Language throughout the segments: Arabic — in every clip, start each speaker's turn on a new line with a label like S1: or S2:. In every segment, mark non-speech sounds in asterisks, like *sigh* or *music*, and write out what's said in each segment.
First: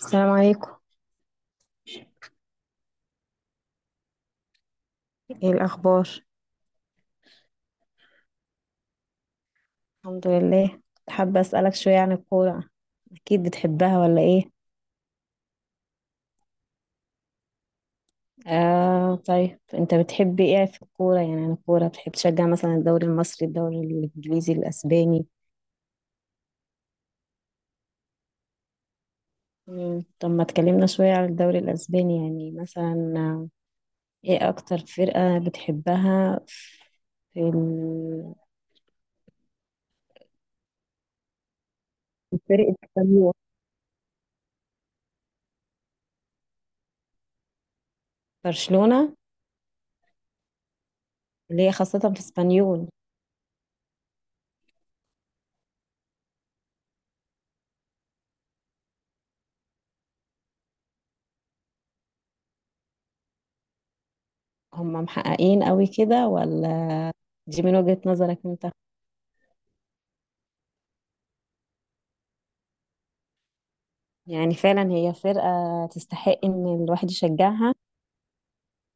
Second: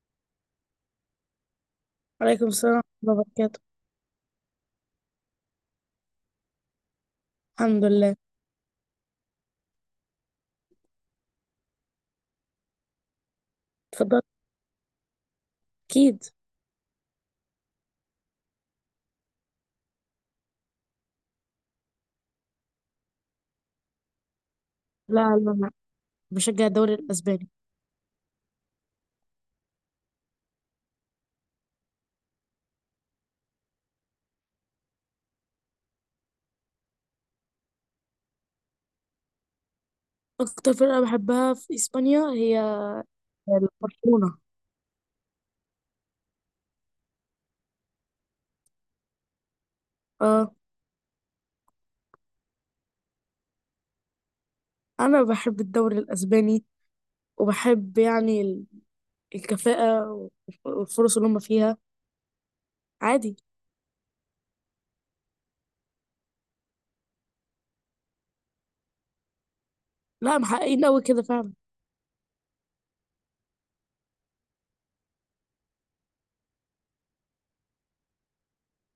S1: السلام عليكم،
S2: وعليكم السلام ورحمة الله وبركاته.
S1: ايه الاخبار؟
S2: الحمد لله.
S1: الحمد لله. حابه اسالك شويه عن الكوره، اكيد بتحبها
S2: اتفضل.
S1: ولا ايه؟
S2: أكيد.
S1: آه طيب انت بتحب ايه في الكوره؟ يعني عن الكوره بتحب تشجع مثلا الدوري المصري، الدوري الانجليزي،
S2: لا
S1: الاسباني؟
S2: لا لا، بشجع الدوري الأسباني.
S1: طب ما تكلمنا شويه عن الدوري الاسباني. يعني مثلا ايه اكتر فرقه بتحبها؟ في ال-
S2: أكتر فرقة بحبها في إسبانيا هي
S1: فرقة اسبانيول؟
S2: برشلونة.
S1: برشلونه؟
S2: اه.
S1: اللي هي خاصه في اسبانيول.
S2: أنا بحب الدوري الأسباني وبحب الكفاءة والفرص اللي هم فيها. عادي.
S1: هم محققين قوي كده ولا؟ دي من وجهة نظرك انت.
S2: لا، محققين أوي كده فعلا.
S1: يعني فعلا هي فرقة تستحق ان الواحد يشجعها،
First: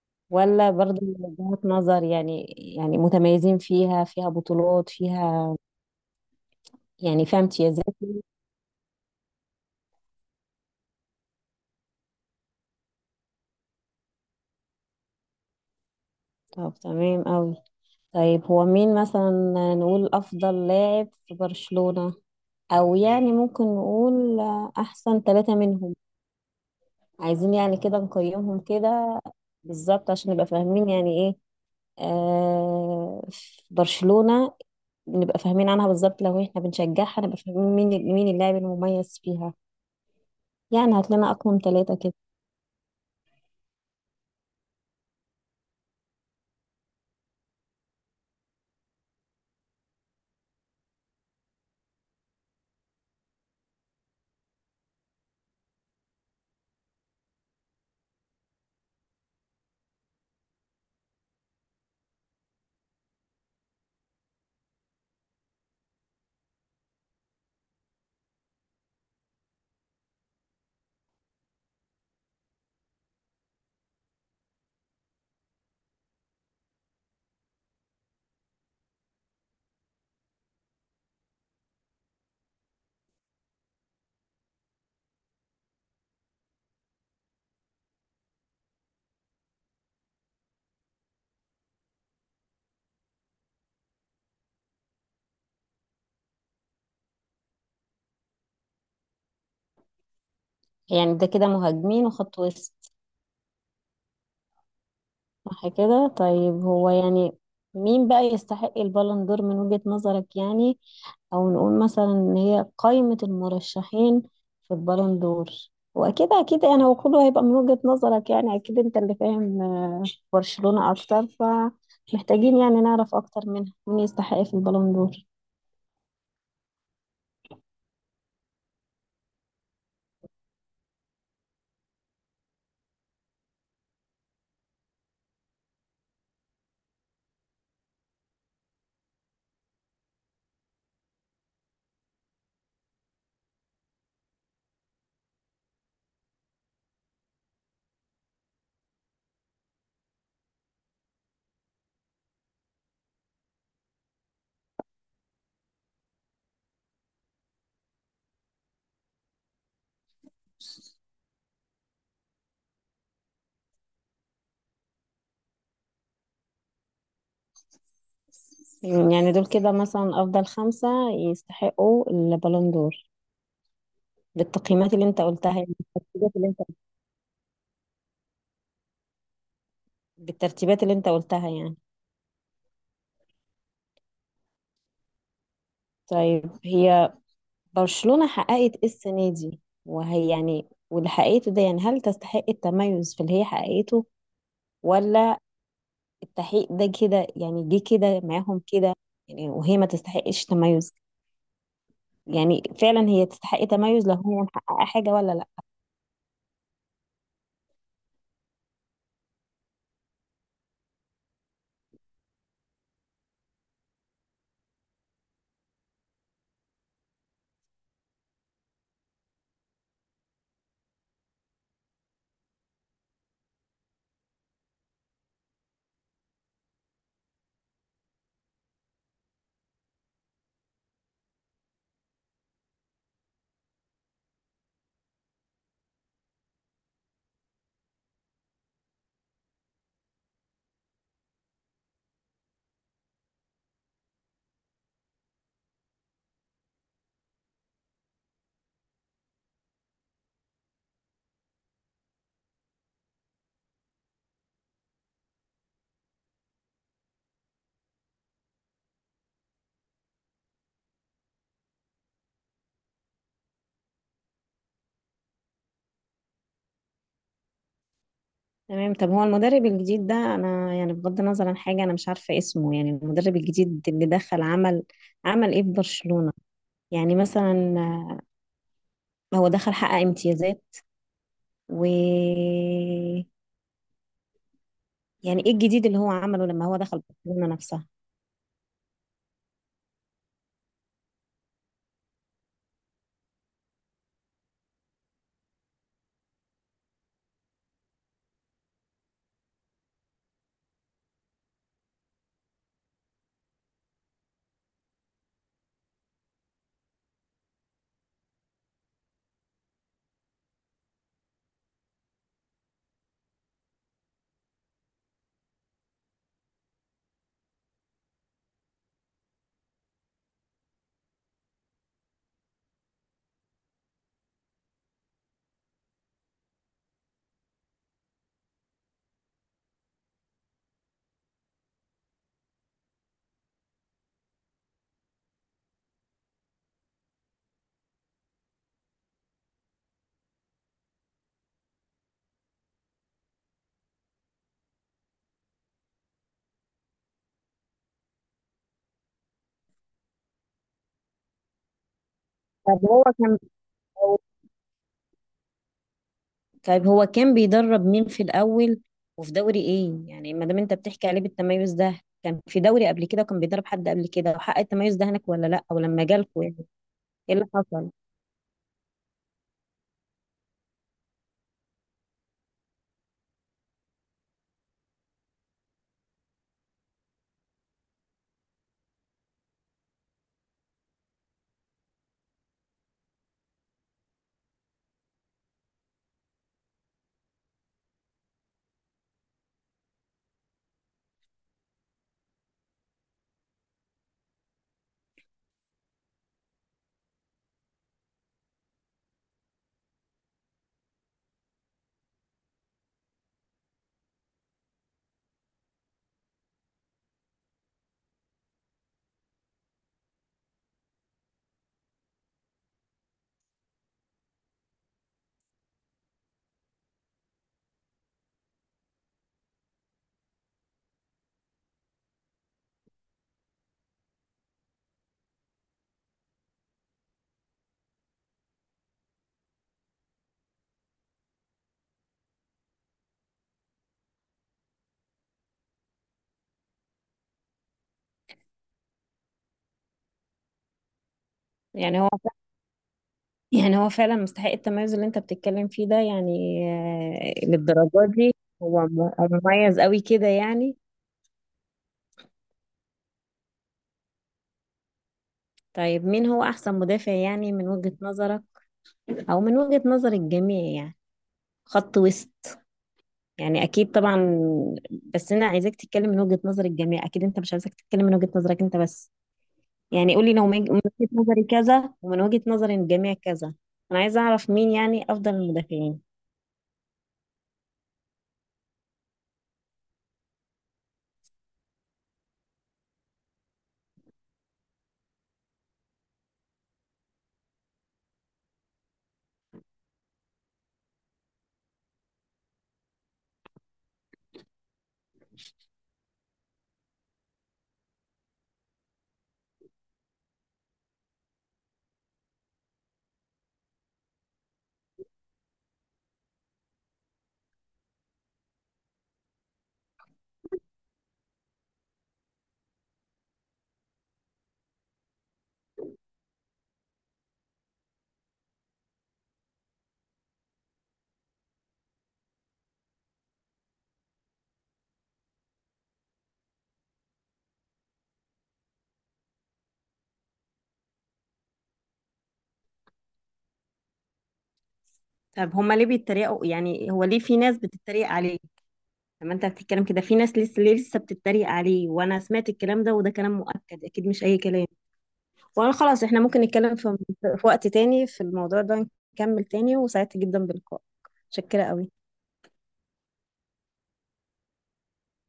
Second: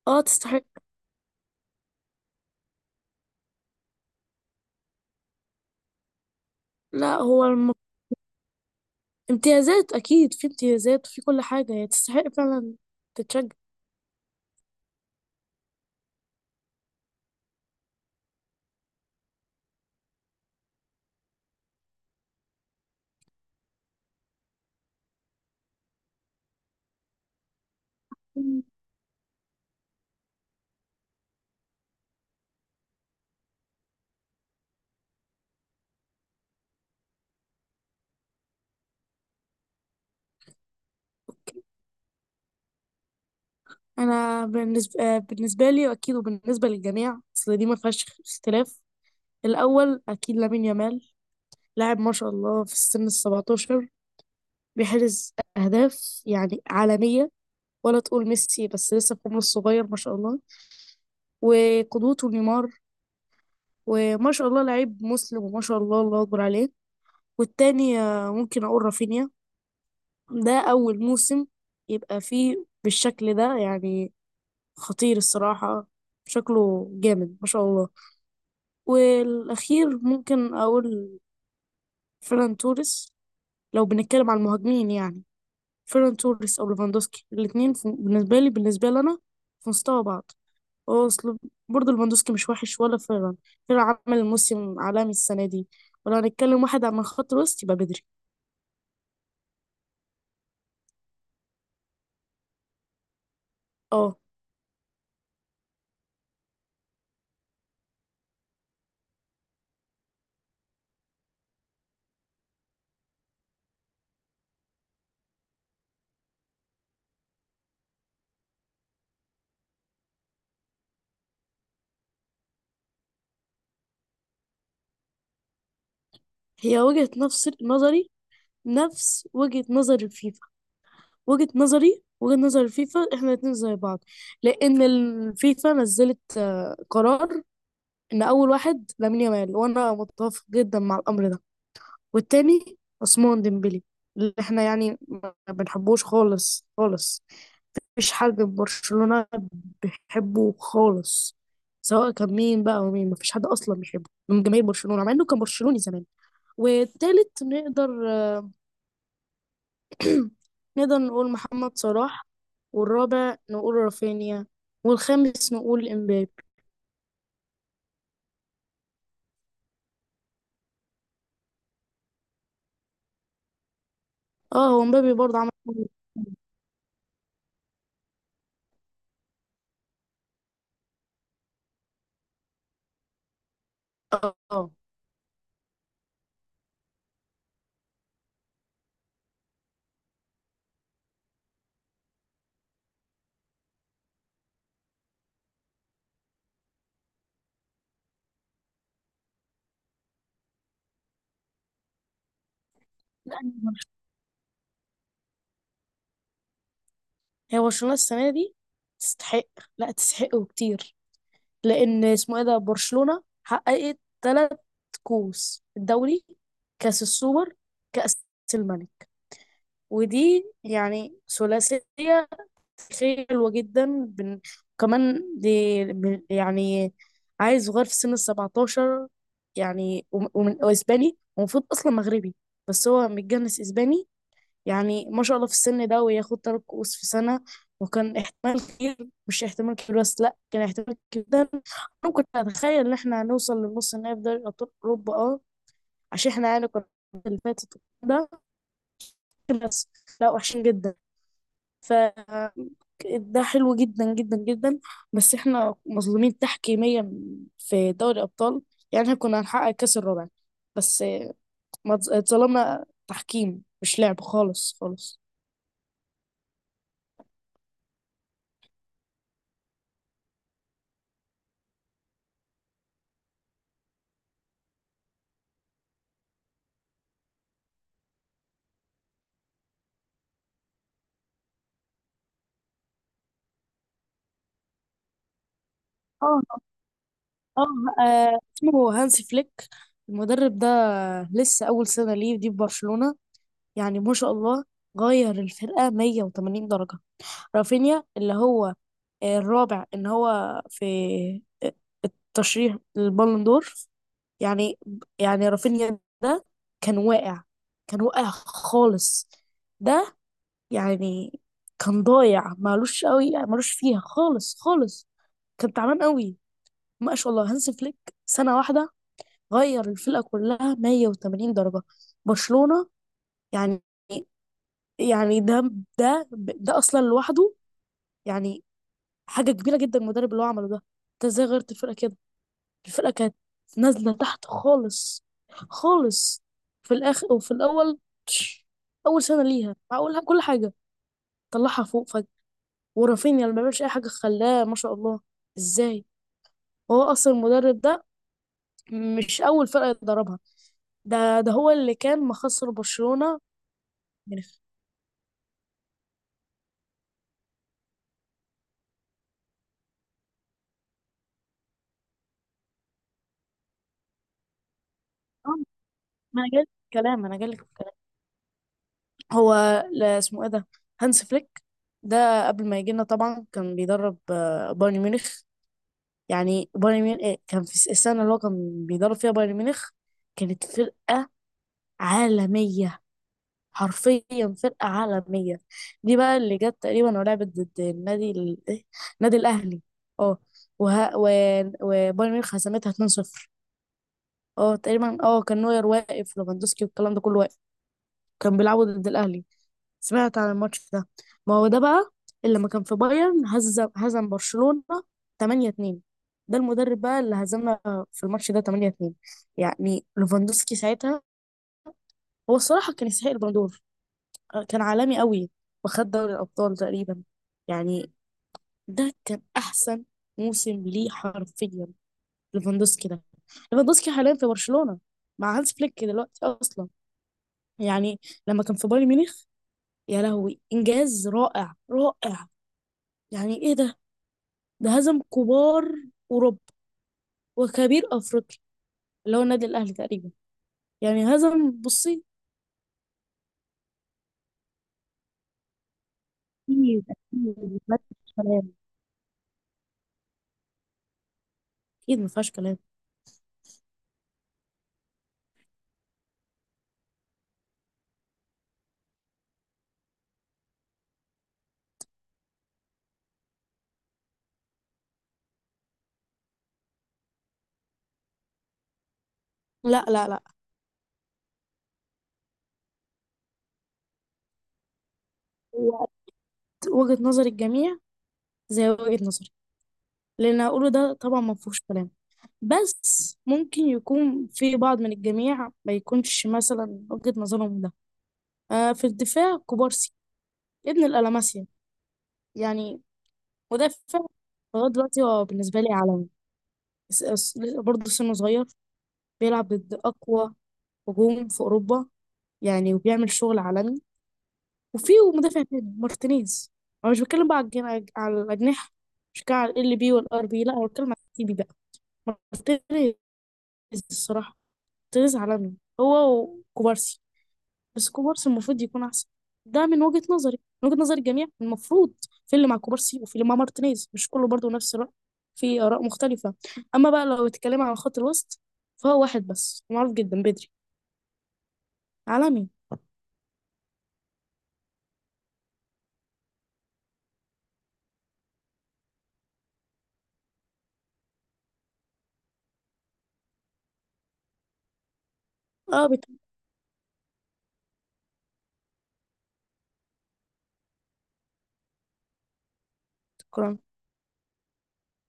S2: اه تستحق.
S1: ولا برضه من وجهات نظر؟ يعني يعني متميزين، فيها فيها بطولات، فيها
S2: لا
S1: يعني فيها
S2: هو
S1: امتيازات.
S2: امتيازات. أكيد في امتيازات وفي كل حاجة، هي تستحق فعلا تتشجع.
S1: طب تمام قوي. طيب هو مين مثلا نقول افضل لاعب في برشلونة؟ او يعني ممكن نقول احسن ثلاثة منهم. عايزين يعني كده نقيمهم كده بالظبط عشان نبقى فاهمين يعني ايه في برشلونة، نبقى فاهمين عنها بالظبط. لو احنا بنشجعها نبقى فاهمين مين مين اللاعب المميز فيها. يعني هات لنا اقوم ثلاثة كده.
S2: انا بالنسبه بالنسبه لي، واكيد وبالنسبه للجميع، اصل دي ما فيهاش اختلاف. الاول اكيد لامين يامال. لاعب ما شاء الله، في السن ال 17 بيحرز اهداف يعني عالميه. ولا تقول ميسي، بس لسه في عمره الصغير ما شاء الله، وقدوته نيمار. وما شاء الله لعيب مسلم، وما شاء الله الله اكبر عليه. والتاني ممكن اقول رافينيا. ده اول موسم يبقى فيه بالشكل ده، يعني خطير الصراحه. شكله جامد ما شاء الله. والأخير ممكن أقول فيران توريس. لو بنتكلم عن المهاجمين، يعني فيران توريس أو ليفاندوسكي، الاتنين بالنسبة لي بالنسبة لنا في مستوى بعض. هو أصل برضه ليفاندوسكي مش وحش ولا فيران. فيران عمل موسم عالمي السنة دي. ولو هنتكلم واحد عن خط الوسط يبقى بدري.
S1: يعني ده كده مهاجمين وخط وسط،
S2: اه.
S1: صح كده؟ طيب هو يعني مين بقى يستحق البالون دور من وجهة نظرك؟ يعني او نقول مثلا ان هي قائمة المرشحين في البالون دور. واكيد يعني هو كله هيبقى من وجهة نظرك، يعني اكيد انت اللي فاهم برشلونة اكتر، فمحتاجين يعني نعرف اكتر منها مين يستحق في البالون دور.
S2: هي وجهة نفس نظري نفس وجهة نظر الفيفا. وجهة نظري وجهة نظر الفيفا، احنا الاتنين زي بعض. لأن الفيفا نزلت قرار ان اول واحد لامين يامال، وانا متفق جدا مع الامر ده. والتاني عثمان ديمبلي، اللي احنا يعني ما بنحبوش خالص خالص. مفيش حد في برشلونة بيحبه خالص، سواء كان مين بقى. ومين؟ مفيش حد اصلا بيحبه من جماهير برشلونة، مع انه كان برشلوني زمان. والتالت نقدر *clears throat* نقدر نقول محمد صلاح. والرابع نقول رافينيا. والخامس نقول امبابي.
S1: يعني دول كده مثلا افضل خمسة يستحقوا البالون دور،
S2: اه هو
S1: بالتقييمات اللي
S2: امبابي
S1: انت
S2: برضه عمل.
S1: قلتها؟ يعني بالترتيبات اللي انت قلتها يعني.
S2: اه.
S1: طيب هي برشلونة حققت ايه السنة دي؟ وهي يعني واللي حققته ده، يعني هل تستحق التميز في اللي هي حققته؟ ولا التحقيق ده كده يعني جه كده معاهم كده، يعني وهي ما تستحقش تميز؟ يعني فعلا هي تستحق
S2: آه.
S1: تميز لو هي محققة حاجة ولا لا؟
S2: هي برشلونة السنة دي تستحق؟ لا تستحق وكتير. لأن اسمه ايه ده، برشلونة حققت تلات كؤوس: الدوري، كأس السوبر، كأس الملك. ودي يعني ثلاثية حلوة جدا. كمان دي يعني عيل صغير في سن السبعتاشر، يعني ومن وإسباني، ومفروض أصلا مغربي بس هو متجنس إسباني. يعني ما شاء الله في السن ده وياخد تلات كؤوس في سنة. وكان احتمال كبير، مش احتمال كبير بس، لا كان احتمال كبير جدا، انا كنت اتخيل ان احنا هنوصل للنص النهائي في دوري ابطال اوروبا. اه عشان احنا يعني كنا اللي فاتت ده بس لا، وحشين جدا. ف ده حلو جدا جدا جدا. بس احنا مظلومين تحكيميا في دوري الابطال. يعني احنا كنا هنحقق الكاس الرابع بس ما اتظ- اتظلمنا تحكيم، مش لعب خالص خالص.
S1: تمام. طب هو المدرب الجديد ده، انا يعني بغض النظر عن حاجه، انا مش عارفه اسمه. يعني المدرب الجديد اللي دخل عمل ايه في برشلونه؟ يعني مثلا هو دخل حقق امتيازات، و يعني ايه الجديد اللي هو عمله لما هو دخل برشلونه
S2: اه.
S1: نفسها؟
S2: اسمه هانسي فليك المدرب ده. لسه اول سنه ليه دي في برشلونه. يعني ما شاء الله غير الفرقه 180 درجه. رافينيا اللي هو الرابع ان هو في ترشيح البالون دور، يعني يعني رافينيا ده كان واقع، كان واقع خالص. ده يعني كان ضايع، مالوش قوي، مالوش فيها خالص خالص، كان تعبان قوي. ما شاء الله هانسي فليك، سنه واحده غير الفرقة كلها 180 درجة. برشلونة يعني. يعني ده اصلا لوحده يعني حاجة كبيرة جدا، المدرب اللي هو عمله ده. انت ازاي غيرت الفرقة كده؟ الفرقة كانت نازلة تحت خالص خالص، في الاخر وفي الاول. تش، اول سنة ليها، معقول كل حاجة طلعها فوق فجأة؟ ورافينيا اللي ما بيعملش اي حاجة خلاه ما شاء الله. ازاي؟ هو اصلا المدرب ده مش اول فرقة يدربها. ده هو اللي كان مخسر
S1: طب هو كان
S2: برشلونة من...
S1: طيب هو كان بيدرب مين في الاول وفي دوري ايه؟ يعني ما دام انت بتحكي عليه بالتميز ده، كان في دوري قبل كده وكان بيدرب حد قبل كده وحقق التميز ده هناك ولا لا؟ او لما
S2: ما
S1: جالكوا
S2: انا
S1: يعني
S2: جايلك في الكلام،
S1: ايه
S2: انا
S1: اللي
S2: جايلك في
S1: حصل؟
S2: الكلام. هو لا اسمه ايه ده، هانس فليك ده، قبل ما يجي لنا طبعا كان بيدرب بايرن ميونخ. يعني بايرن ميونخ كان في السنه اللي هو كان بيدرب فيها بايرن ميونخ كانت فرقه عالميه، حرفيا فرقه عالميه. دي بقى اللي جت تقريبا ولعبت ضد النادي ال- إيه؟ النادي الاهلي. اه. وه... و... وبايرن ميونخ هزمتها 2-0. اه تقريبا. اه كان نوير واقف، ليفاندوسكي والكلام ده كله واقف، كان بيلعبوا ضد الاهلي. سمعت عن الماتش ده؟ ما هو ده بقى اللي لما كان في بايرن هزم برشلونة 8-2. ده المدرب بقى اللي هزمنا في الماتش ده 8-2. يعني ليفاندوسكي ساعتها هو الصراحة كان يستحق البالون دور. كان عالمي قوي وخد دوري الأبطال تقريبا. يعني ده كان أحسن موسم ليه حرفيا، ليفاندوسكي ده. ليفاندوسكي حاليا في برشلونة مع هانز فليك دلوقتي أصلا. يعني لما كان في بايرن ميونخ، يا لهوي إنجاز رائع رائع. يعني إيه ده! ده هزم كبار أوروبا وكبير أفريقيا اللي هو النادي الأهلي تقريبا. يعني هزم.
S1: يعني هو
S2: بصي،
S1: يعني هو فعلا مستحق التميز اللي انت بتتكلم فيه ده يعني؟
S2: أكيد أكيد
S1: للدرجة
S2: مفيهاش
S1: دي؟
S2: كلام.
S1: هو مميز قوي كده يعني؟
S2: أكيد مفيهاش كلام.
S1: طيب مين هو احسن مدافع يعني من وجهة نظرك؟ او من وجهة نظر الجميع يعني، خط وسط. يعني اكيد طبعا، بس انا عايزاك تتكلم من وجهة نظر الجميع، اكيد انت مش عايزك تتكلم من وجهة نظرك انت بس.
S2: لا
S1: يعني
S2: لا
S1: قولي
S2: لا.
S1: لو من وجهة نظري كذا، ومن وجهة نظر الجميع كذا. انا عايزة اعرف مين يعني افضل المدافعين.
S2: هو وجهة نظر الجميع زي وجهة نظري، اللي أنا هقوله ده طبعا مفيهوش كلام، بس ممكن يكون في بعض من الجميع ما يكونش مثلا وجهة نظرهم ده. آه، في الدفاع كوبارسي، ابن الألماسيا، يعني يعني مدافع لغاية دلوقتي هو بالنسبة لي عالمي. س- س- برضه سنه صغير، بيلعب ضد أقوى هجوم في اوروبا يعني، وبيعمل شغل عالمي. وفي مدافع تاني مارتينيز. انا مش بتكلم بقى على على الاجنحه، مش بتكلم على ال بي والار بي، لا انا بتكلم على التي بي بقى. مارتينيز الصراحه، مارتينيز عالمي هو وكوبارسي، بس كوبارسي المفروض يكون احسن. ده من وجهه نظري. من وجهه نظر الجميع المفروض، في اللي مع كوبارسي وفي اللي مع مارتينيز، مش كله برضه نفس الرأي، في آراء مختلفة. أما بقى لو اتكلم عن خط الوسط، فهو واحد بس معروف جدا، بدري، عالمي.
S1: طب هما ليه بيتريقوا؟ يعني هو ليه في ناس بتتريق عليه؟ لما انت بتتكلم كده، في ناس لسه بتتريق عليه، وانا سمعت الكلام ده، وده كلام مؤكد اكيد مش اي كلام. وانا خلاص،
S2: اه
S1: احنا
S2: بتاع
S1: ممكن نتكلم في وقت تاني في الموضوع ده، نكمل تاني. وسعدت جدا بلقائك، متشكرة قوي.
S2: الكرة.